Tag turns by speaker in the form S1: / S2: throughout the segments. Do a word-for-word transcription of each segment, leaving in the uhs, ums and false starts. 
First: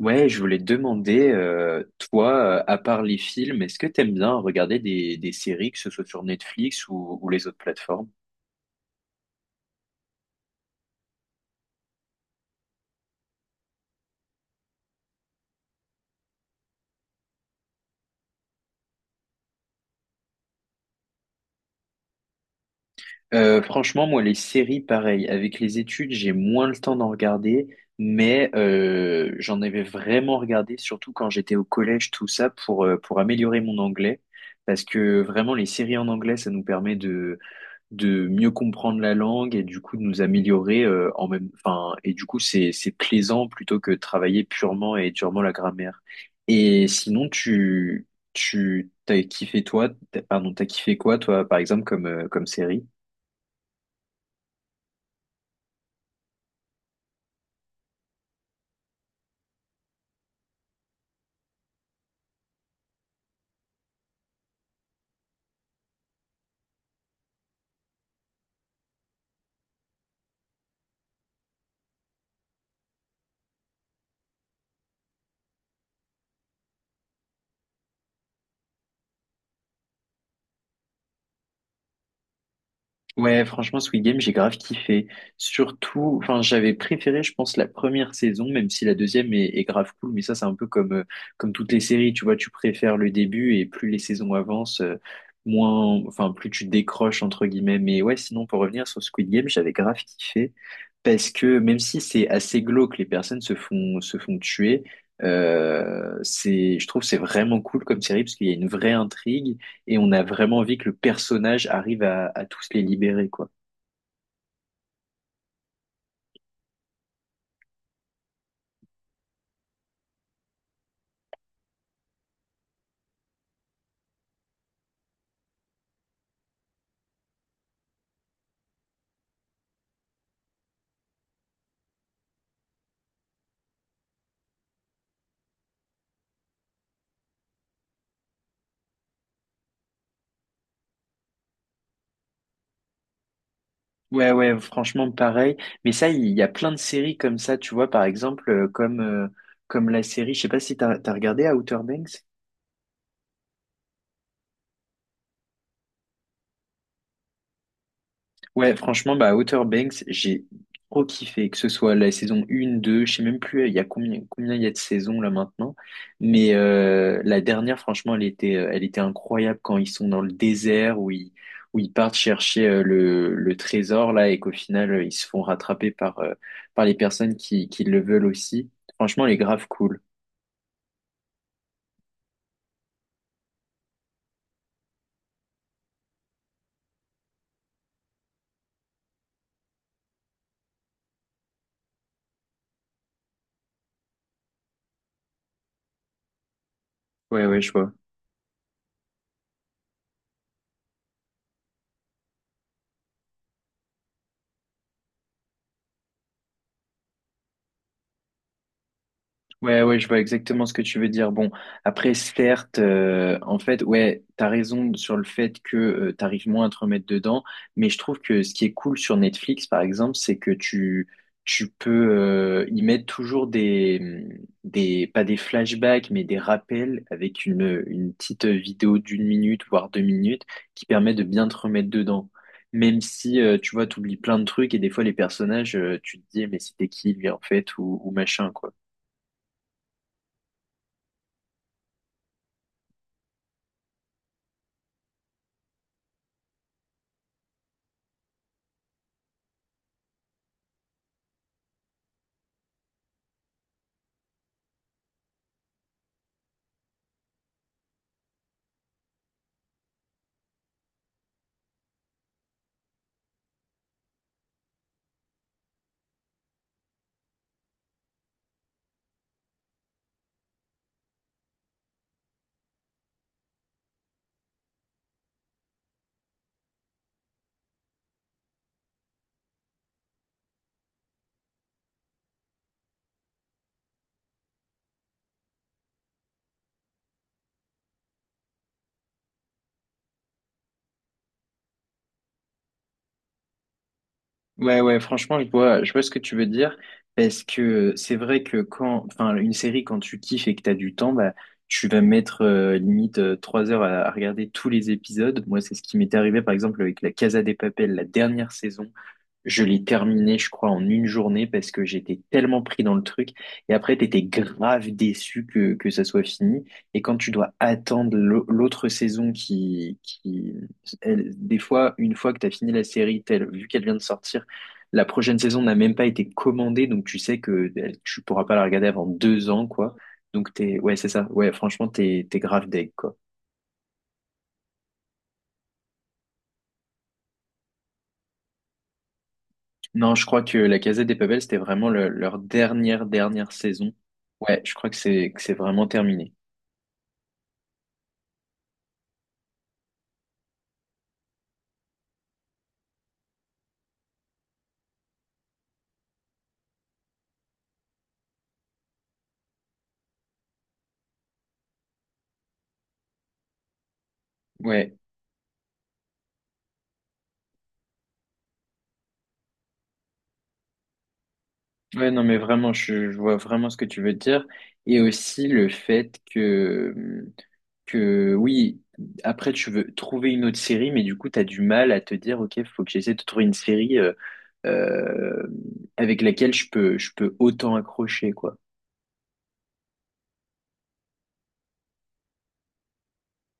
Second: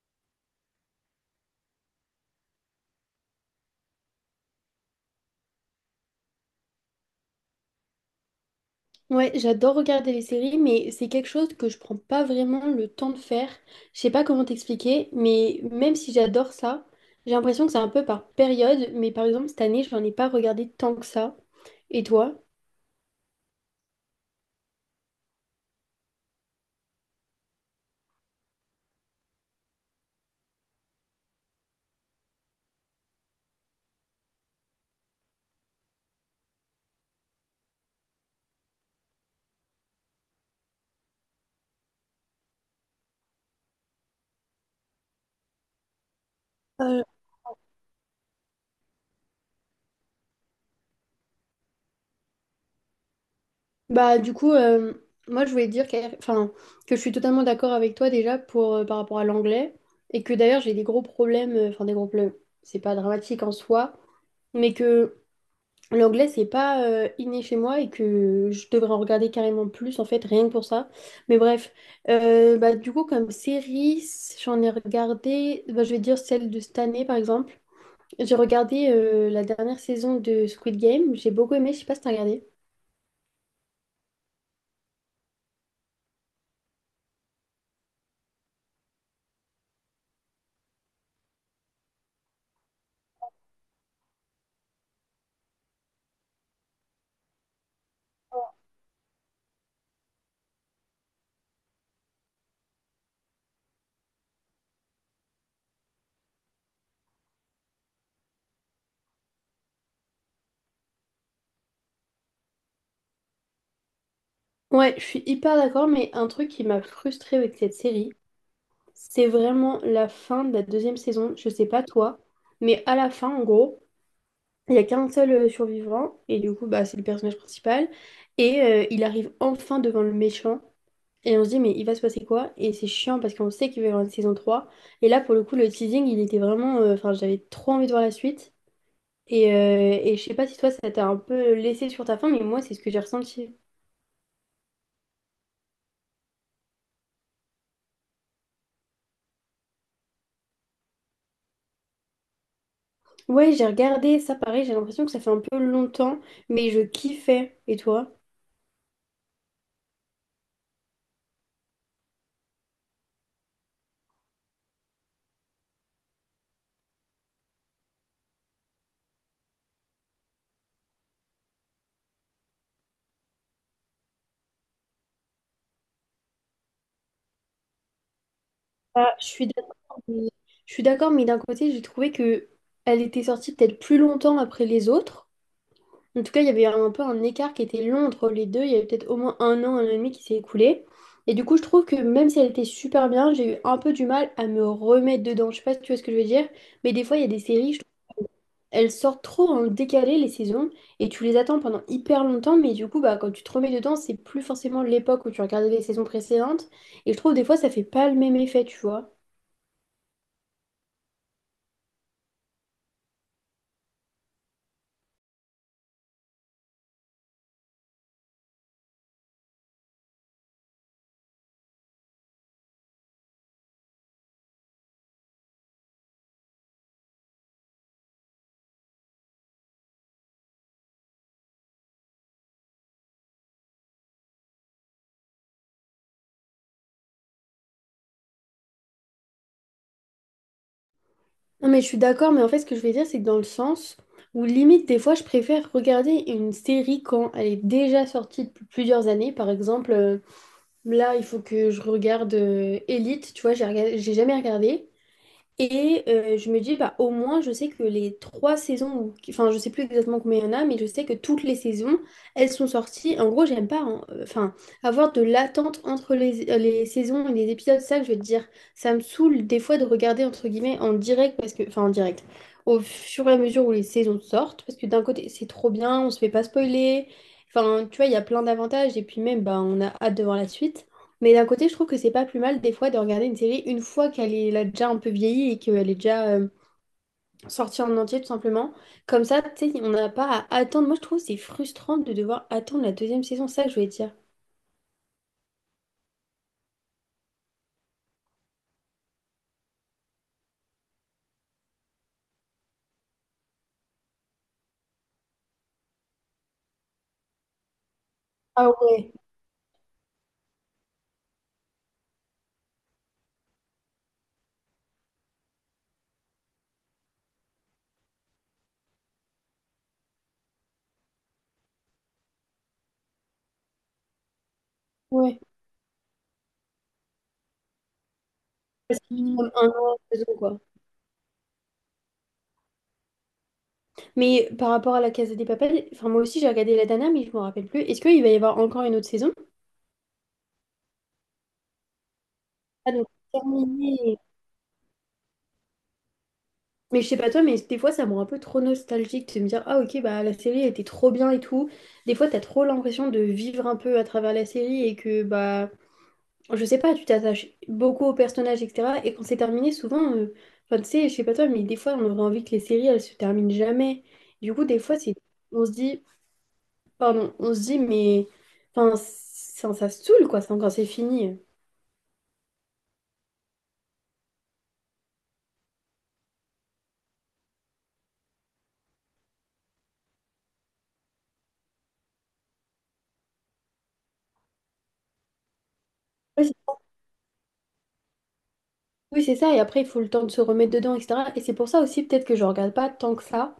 S1: Ouais, je voulais te demander, euh, toi, euh, à part les films, est-ce que t'aimes bien regarder des, des séries, que ce soit sur Netflix ou, ou les autres plateformes?
S2: Ouais, j'adore regarder les séries, mais c'est quelque chose que je prends pas vraiment le temps de faire. Je sais pas comment t'expliquer, mais même si j'adore ça, j'ai l'impression que c'est un peu par période. Mais par exemple, cette année, je n'en ai pas regardé tant que ça. Et toi?
S1: Euh, franchement, moi, les séries, pareil, avec les études, j'ai moins le temps d'en regarder, mais euh, j'en avais vraiment regardé, surtout quand j'étais au collège, tout ça, pour, euh, pour améliorer mon anglais, parce que vraiment, les séries en anglais, ça nous permet de mieux comprendre la langue et du coup de nous améliorer euh, en même enfin et du coup c'est c'est plaisant plutôt que de travailler purement et durement la grammaire. Et
S2: Euh,
S1: sinon tu tu t'as kiffé toi t'as- pardon, t'as kiffé quoi toi par exemple comme euh, comme série?
S2: Bah, du coup, euh, moi, je voulais dire que, enfin, que je suis totalement d'accord avec toi déjà pour, euh, par rapport à l'anglais. Et que d'ailleurs, j'ai des gros problèmes, euh, enfin, des gros problèmes, c'est pas dramatique en soi, mais que. L'anglais, c'est pas euh, inné chez moi et que je devrais en regarder carrément plus, en fait, rien que pour ça. Mais bref, euh, bah, du coup, comme série, j'en ai regardé, bah, je vais dire celle de cette année, par exemple. J'ai regardé euh, la dernière saison de Squid Game, j'ai beaucoup aimé, je sais pas si t'as regardé.
S1: Ouais, franchement, Squid Game, j'ai grave kiffé. Surtout, enfin, j'avais préféré, je pense, la première saison, même si la deuxième est, est grave cool. Mais ça, c'est un peu comme, euh, comme toutes les séries, tu vois, tu préfères le début et plus les saisons avancent, euh, moins, enfin, plus tu décroches, entre guillemets. Mais ouais, sinon, pour revenir sur Squid Game, j'avais grave kiffé parce que même si c'est assez glauque, les personnes se font, se font tuer. euh, c'est, je trouve, que c'est vraiment cool comme série parce qu'il y a une vraie intrigue et on a vraiment envie que le personnage arrive à, à tous les libérer, quoi.
S2: Ouais, je suis hyper d'accord, mais un truc qui m'a frustrée avec cette série, c'est vraiment la fin de la deuxième saison, je sais pas toi, mais à la fin, en gros. Il y a qu'un seul euh, survivant, et du coup, bah, c'est le personnage principal. Et euh, il arrive enfin devant le méchant, et on se dit, mais il va se passer quoi? Et c'est chiant parce qu'on sait qu'il va y avoir une saison trois. Et là, pour le coup, le teasing, il était vraiment. euh, Enfin, j'avais trop envie de voir la suite. Et, euh, et je sais pas si toi, ça t'a un peu laissé sur ta faim, mais moi, c'est ce que j'ai ressenti.
S1: Ouais, ouais, franchement, pareil. Mais ça, il y a plein de séries comme ça, tu vois, par exemple, euh, comme, euh, comme la série, je sais pas si t'as, t'as regardé Outer Banks?
S2: Ouais, j'ai regardé ça, pareil, j'ai l'impression que ça fait un peu longtemps, mais je kiffais. Et toi?
S1: Ouais, franchement, bah, Outer Banks, j'ai trop kiffé, que ce soit la saison un, deux, je sais même plus, il y a combien, combien il y a de saisons là maintenant, mais euh, la dernière, franchement, elle était, euh, elle était incroyable quand ils sont dans le désert, où ils, où ils partent chercher euh, le, le trésor là, et qu'au final, euh, ils se font rattraper par, euh, par les personnes qui, qui le veulent aussi.
S2: Ah,
S1: Franchement,
S2: je
S1: elle est
S2: suis
S1: grave cool.
S2: d'accord, mais, je suis d'accord, mais d'un côté, j'ai trouvé que elle était sortie peut-être plus longtemps après les autres. En tout cas, il y avait un peu un écart qui était long entre les deux. Il y avait peut-être au moins un an, un an et demi qui s'est écoulé. Et du coup, je trouve que même si elle était super bien, j'ai eu un peu du mal à me remettre dedans. Je sais pas si tu vois ce que je veux dire, mais des fois, il y a des
S1: Ouais, ouais, je
S2: séries, je
S1: vois.
S2: trouve, elles sortent trop en décalé les saisons et tu les attends pendant hyper longtemps. Mais du coup, bah, quand tu te remets dedans, c'est plus forcément l'époque où tu regardais les saisons précédentes. Et je trouve des fois, ça fait pas le même effet, tu vois.
S1: Ouais, ouais, je vois exactement ce que tu veux dire. Bon, après, certes, euh, en fait, ouais, t'as raison sur le fait que euh, t'arrives moins à te remettre dedans, mais je trouve que ce qui est cool sur Netflix, par exemple, c'est que tu, tu peux euh, y mettre toujours des, des, pas des flashbacks, mais des rappels avec une, une petite vidéo d'une minute, voire deux minutes, qui permet de bien te remettre dedans. Même si, euh, tu vois, t'oublies plein de trucs et des fois, les personnages, euh, tu te dis, mais c'était qui, lui, en fait, ou, ou machin, quoi.
S2: Non, mais je suis d'accord, mais en fait, ce que je vais dire, c'est que dans le sens où limite, des fois, je préfère regarder une série quand elle est déjà sortie depuis plusieurs années. Par exemple, euh, là, il faut que je regarde euh, Elite, tu vois, j'ai rega- j'ai jamais regardé. Et euh, je me dis, bah, au moins, je sais que les trois saisons, ou- enfin, je sais plus exactement combien il y en a, mais je sais que toutes les saisons, elles sont sorties. En gros, j'aime pas, hein, euh, enfin, avoir de l'attente entre les, euh, les saisons et les épisodes, c'est ça que je veux te dire. Ça me saoule des fois de regarder, entre guillemets, en direct, parce que, enfin, en direct, au fur et à mesure où les saisons sortent, parce que d'un côté, c'est trop bien, on se fait pas spoiler. Enfin, tu vois, il y a plein d'avantages, et puis même, bah, on a hâte de voir la suite. Mais d'un côté, je trouve que c'est pas plus mal des fois de regarder une série une fois qu'elle est, elle a déjà un peu vieilli et qu'elle est déjà euh, sortie en entier tout simplement. Comme ça, tu sais, on n'a pas à attendre. Moi, je trouve que c'est frustrant de devoir attendre la deuxième saison, c'est ça que je voulais dire.
S1: Ouais, ouais, franchement, je vois, je vois ce que tu veux dire, parce que c'est vrai que quand, enfin, une série, quand tu kiffes et que t'as du temps, bah, tu vas mettre euh, limite euh, trois heures à, à regarder tous les épisodes. Moi, c'est ce qui m'est arrivé, par exemple, avec la Casa de Papel, la dernière
S2: Ah
S1: saison.
S2: ouais,
S1: Je l'ai terminé, je crois, en une journée parce que j'étais tellement pris dans le truc. Et après, t'étais grave déçu que, que ça soit fini. Et quand tu dois attendre l'au- l'autre saison qui, qui, elle- des fois, une fois que t'as fini la série, telle, vu qu'elle vient de sortir, la prochaine
S2: ouais.
S1: saison n'a même pas été commandée. Donc, tu sais que elle- tu pourras pas la regarder
S2: Parce
S1: avant
S2: qu'il
S1: deux
S2: minimum
S1: ans,
S2: un
S1: quoi.
S2: an, deux ans,
S1: Donc,
S2: quoi.
S1: t'es, ouais, c'est ça. Ouais, franchement, t'es, t'es grave deg, quoi.
S2: Mais par rapport à la Casa des Papel, enfin moi aussi j'ai regardé la dernière, mais je me rappelle plus. Est-ce qu'il va y avoir encore une autre saison?
S1: Non, je crois que la Casa des Papel, c'était vraiment le- leur
S2: Ah,
S1: dernière,
S2: donc
S1: dernière saison.
S2: terminé.
S1: Ouais, je crois que c'est que c'est vraiment terminé.
S2: Mais je sais pas toi, mais des fois ça me rend un peu trop nostalgique de me dire ah ok bah la série elle était trop bien et tout. Des fois t'as trop l'impression de vivre un peu à travers la série et que bah je sais pas, tu t'attaches beaucoup aux personnages et cetera. Et quand c'est terminé souvent, euh, enfin tu sais, je sais pas toi, mais des fois on aurait envie que les séries elles se terminent jamais. Du coup des
S1: Ouais,
S2: fois c'est on se dit pardon, on se dit mais enfin ça, ça saoule quoi ça, quand c'est fini.
S1: ouais, non, mais vraiment, je, je vois vraiment ce que tu veux dire. Et aussi le fait que, que oui, après, tu veux trouver une autre série, mais du coup, tu as du mal à te dire, OK, faut que j'essaie de trouver une série euh, euh, avec
S2: Ouais,
S1: laquelle
S2: c'est-
S1: je peux, je peux autant accrocher, quoi.
S2: Oui c'est ça et après il faut le temps de se remettre dedans et cetera. Et c'est pour ça aussi peut-être que je regarde pas tant que ça.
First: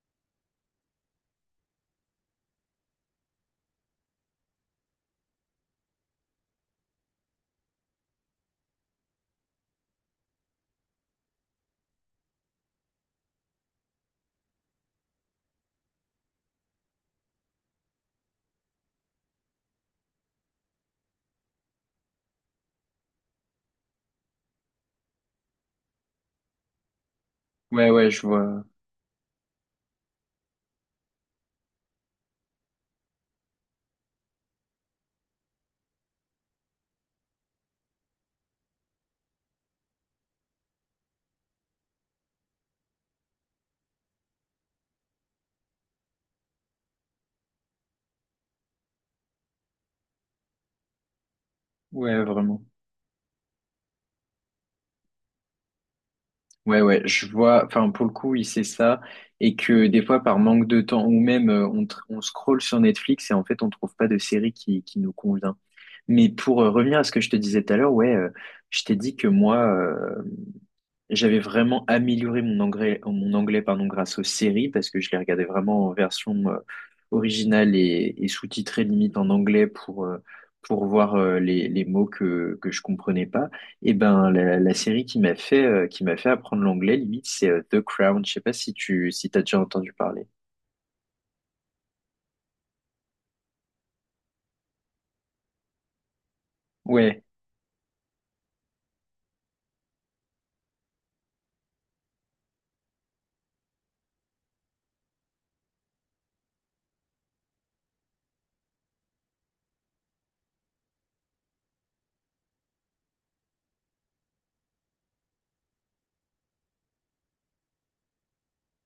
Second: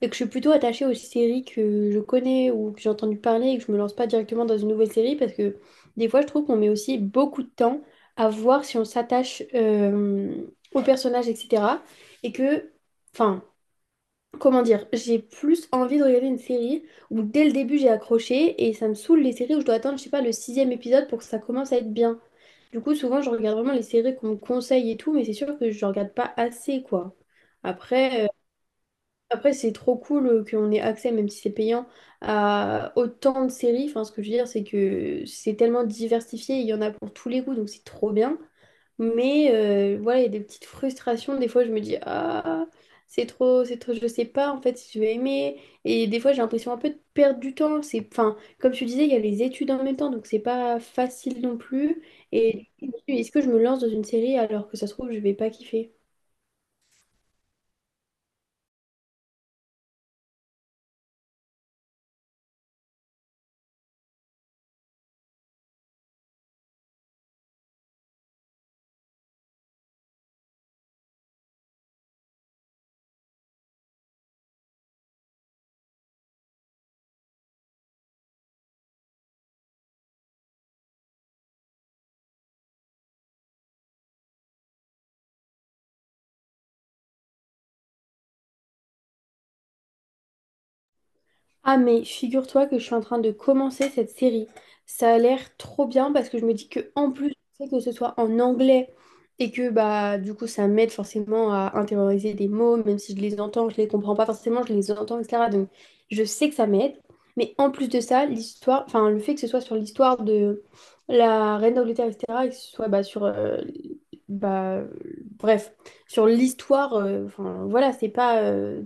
S2: Et que je suis plutôt attachée aux séries que je connais ou que j'ai entendu parler et que je me lance pas directement dans une nouvelle série parce que des fois je trouve qu'on met aussi beaucoup de temps à voir si on s'attache euh, au personnage, et cetera. Et que, enfin, comment dire, j'ai plus envie de regarder une série où dès le début j'ai accroché et ça me saoule les séries où je dois attendre, je sais pas, le sixième épisode pour que ça commence à être bien. Du coup, souvent je regarde vraiment les séries qu'on me conseille et tout, mais c'est sûr que je regarde pas assez, quoi.
S1: Ouais, ouais, je
S2: Après. euh,
S1: vois.
S2: après, c'est trop cool euh, qu'on ait accès, même si c'est payant, à autant de séries. Enfin, ce que je veux dire, c'est que c'est tellement diversifié, il y en a pour tous les goûts, donc c'est trop bien. Mais euh, voilà, il y a des petites frustrations. Des fois, je me dis, ah, c'est trop, c'est trop, je sais pas en fait si je vais aimer. Et des fois, j'ai l'impression un peu de perdre du temps. C'est, enfin, comme tu disais, il y a les études en même temps, donc c'est pas facile non plus.
S1: Ouais, vraiment.
S2: Et du coup, je me dis, est-ce que je me lance dans une série alors que ça se trouve, je vais pas kiffer?
S1: Ouais, ouais, je vois, enfin, pour le coup, il sait ça, et que des fois, par manque de temps, ou même, euh, on, tr- on scrolle sur Netflix et en fait, on trouve pas de série qui, qui nous convient. Mais pour euh, revenir à ce que je te disais tout à l'heure, ouais, euh, je t'ai dit que moi, euh, j'avais vraiment amélioré mon anglais, mon anglais pardon, grâce aux séries parce que je les regardais vraiment en version euh, originale et, et sous-titrée limite en anglais pour, euh, pour voir euh, les, les mots que, que je comprenais pas. Et ben la, la série qui m'a fait, euh, qui m'a fait apprendre l'anglais limite c'est euh, The Crown. Je sais pas si tu si t'as déjà entendu parler.
S2: Ah mais figure-toi que je suis en train de commencer cette série. Ça a l'air trop bien parce que je me dis que en
S1: Ouais,
S2: plus, tu sais, que ce soit en anglais et que bah du coup ça m'aide forcément à intérioriser des mots, même si je les entends, je les comprends pas forcément, je les entends, et cetera. Donc je sais que ça m'aide. Mais en plus de ça, l'histoire, enfin le fait que ce soit sur l'histoire de la reine d'Angleterre, et cetera. Et que ce soit bah, sur euh, bah, bref, sur l'histoire, euh, enfin voilà, c'est pas euh,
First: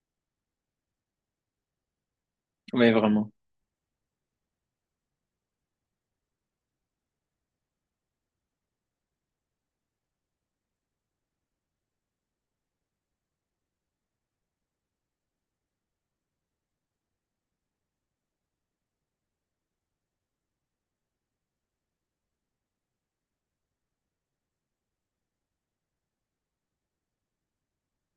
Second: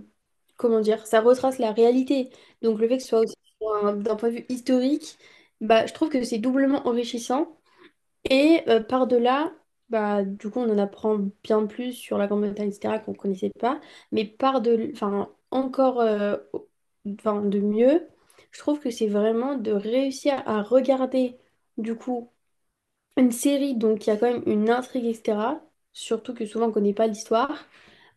S2: comment dire, ça retrace la réalité. Donc le
S1: ouais
S2: fait que ce soit
S1: vraiment.
S2: aussi pour un- d'un point de vue historique, bah, je trouve que c'est doublement enrichissant. Et euh, par-delà, bah, du coup, on en apprend bien plus sur la Grande-Bretagne, et cetera, qu'on ne connaissait pas. Mais par-delà, enfin, encore euh, au- enfin, de mieux, je trouve que c'est vraiment de réussir à regarder, du coup, une série, donc il y a quand même une intrigue, et cetera. Surtout que souvent on connaît pas l'histoire.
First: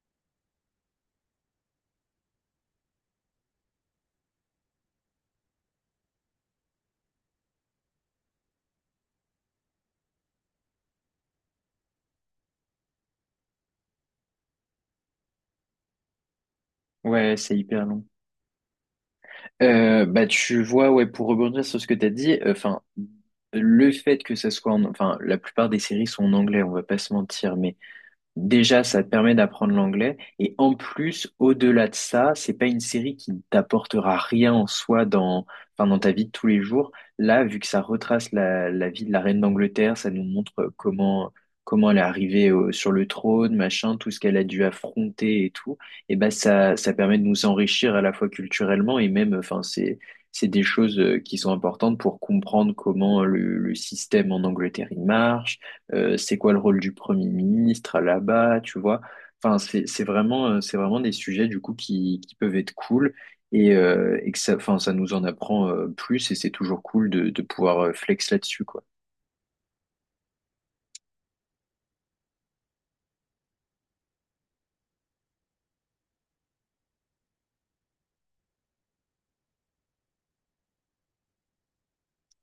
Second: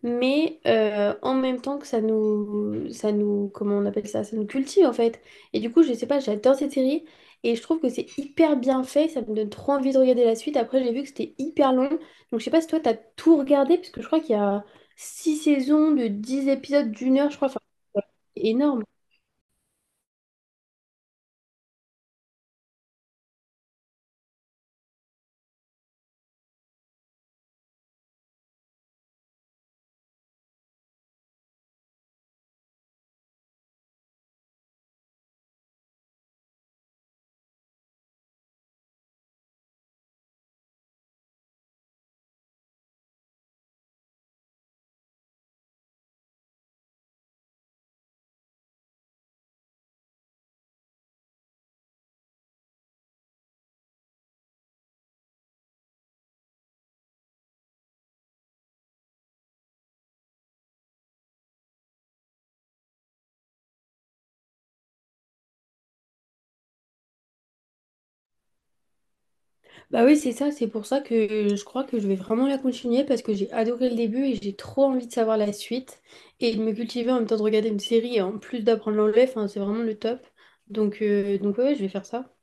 S2: Mais euh, en même temps que ça nous, ça nous, comment on appelle ça, ça nous cultive en fait. Et du coup, je sais pas, j'adore cette série et je trouve que c'est hyper bien fait. Ça me donne trop envie de regarder la suite. Après, j'ai vu que c'était hyper long. Donc, je sais pas si toi, t'as tout regardé, parce que je crois qu'il y a six saisons de dix épisodes d'une heure, je
S1: Ouais,
S2: crois.
S1: c'est
S2: Enfin,
S1: hyper long.
S2: c'est énorme.
S1: Euh, bah tu vois ouais pour rebondir sur ce que t'as dit enfin le fait que ça soit en... enfin la plupart des séries sont en anglais on va pas se mentir mais déjà, ça te permet d'apprendre l'anglais. Et en plus, au-delà de ça, c'est pas une série qui ne t'apportera rien en soi dans, enfin, dans ta vie de tous les jours. Là, vu que ça retrace la, la vie de la reine d'Angleterre, ça nous montre euh, comment, comment elle est arrivée au- sur le trône, machin, tout ce qu'elle a dû affronter et tout. Et ben, ça, ça permet de nous enrichir à la fois culturellement et même, enfin, c'est, c'est des choses euh, qui sont importantes pour comprendre comment le, le système en Angleterre il marche euh, c'est quoi le rôle du Premier ministre là-bas, tu vois. Enfin, c'est c'est vraiment, euh, c'est vraiment des sujets du coup qui, qui peuvent être cool et, euh, et que ça, enfin, ça nous en apprend euh, plus et c'est toujours cool de, de pouvoir euh, flex là-dessus, quoi.
S2: Bah oui, c'est ça, c'est pour ça que je crois que je vais vraiment la continuer parce que j'ai adoré le début et j'ai trop envie de savoir la suite et de me cultiver en même temps de regarder une série et en plus d'apprendre l'anglais, enfin, c'est vraiment le top. Donc, euh, donc ouais, ouais, je vais faire ça.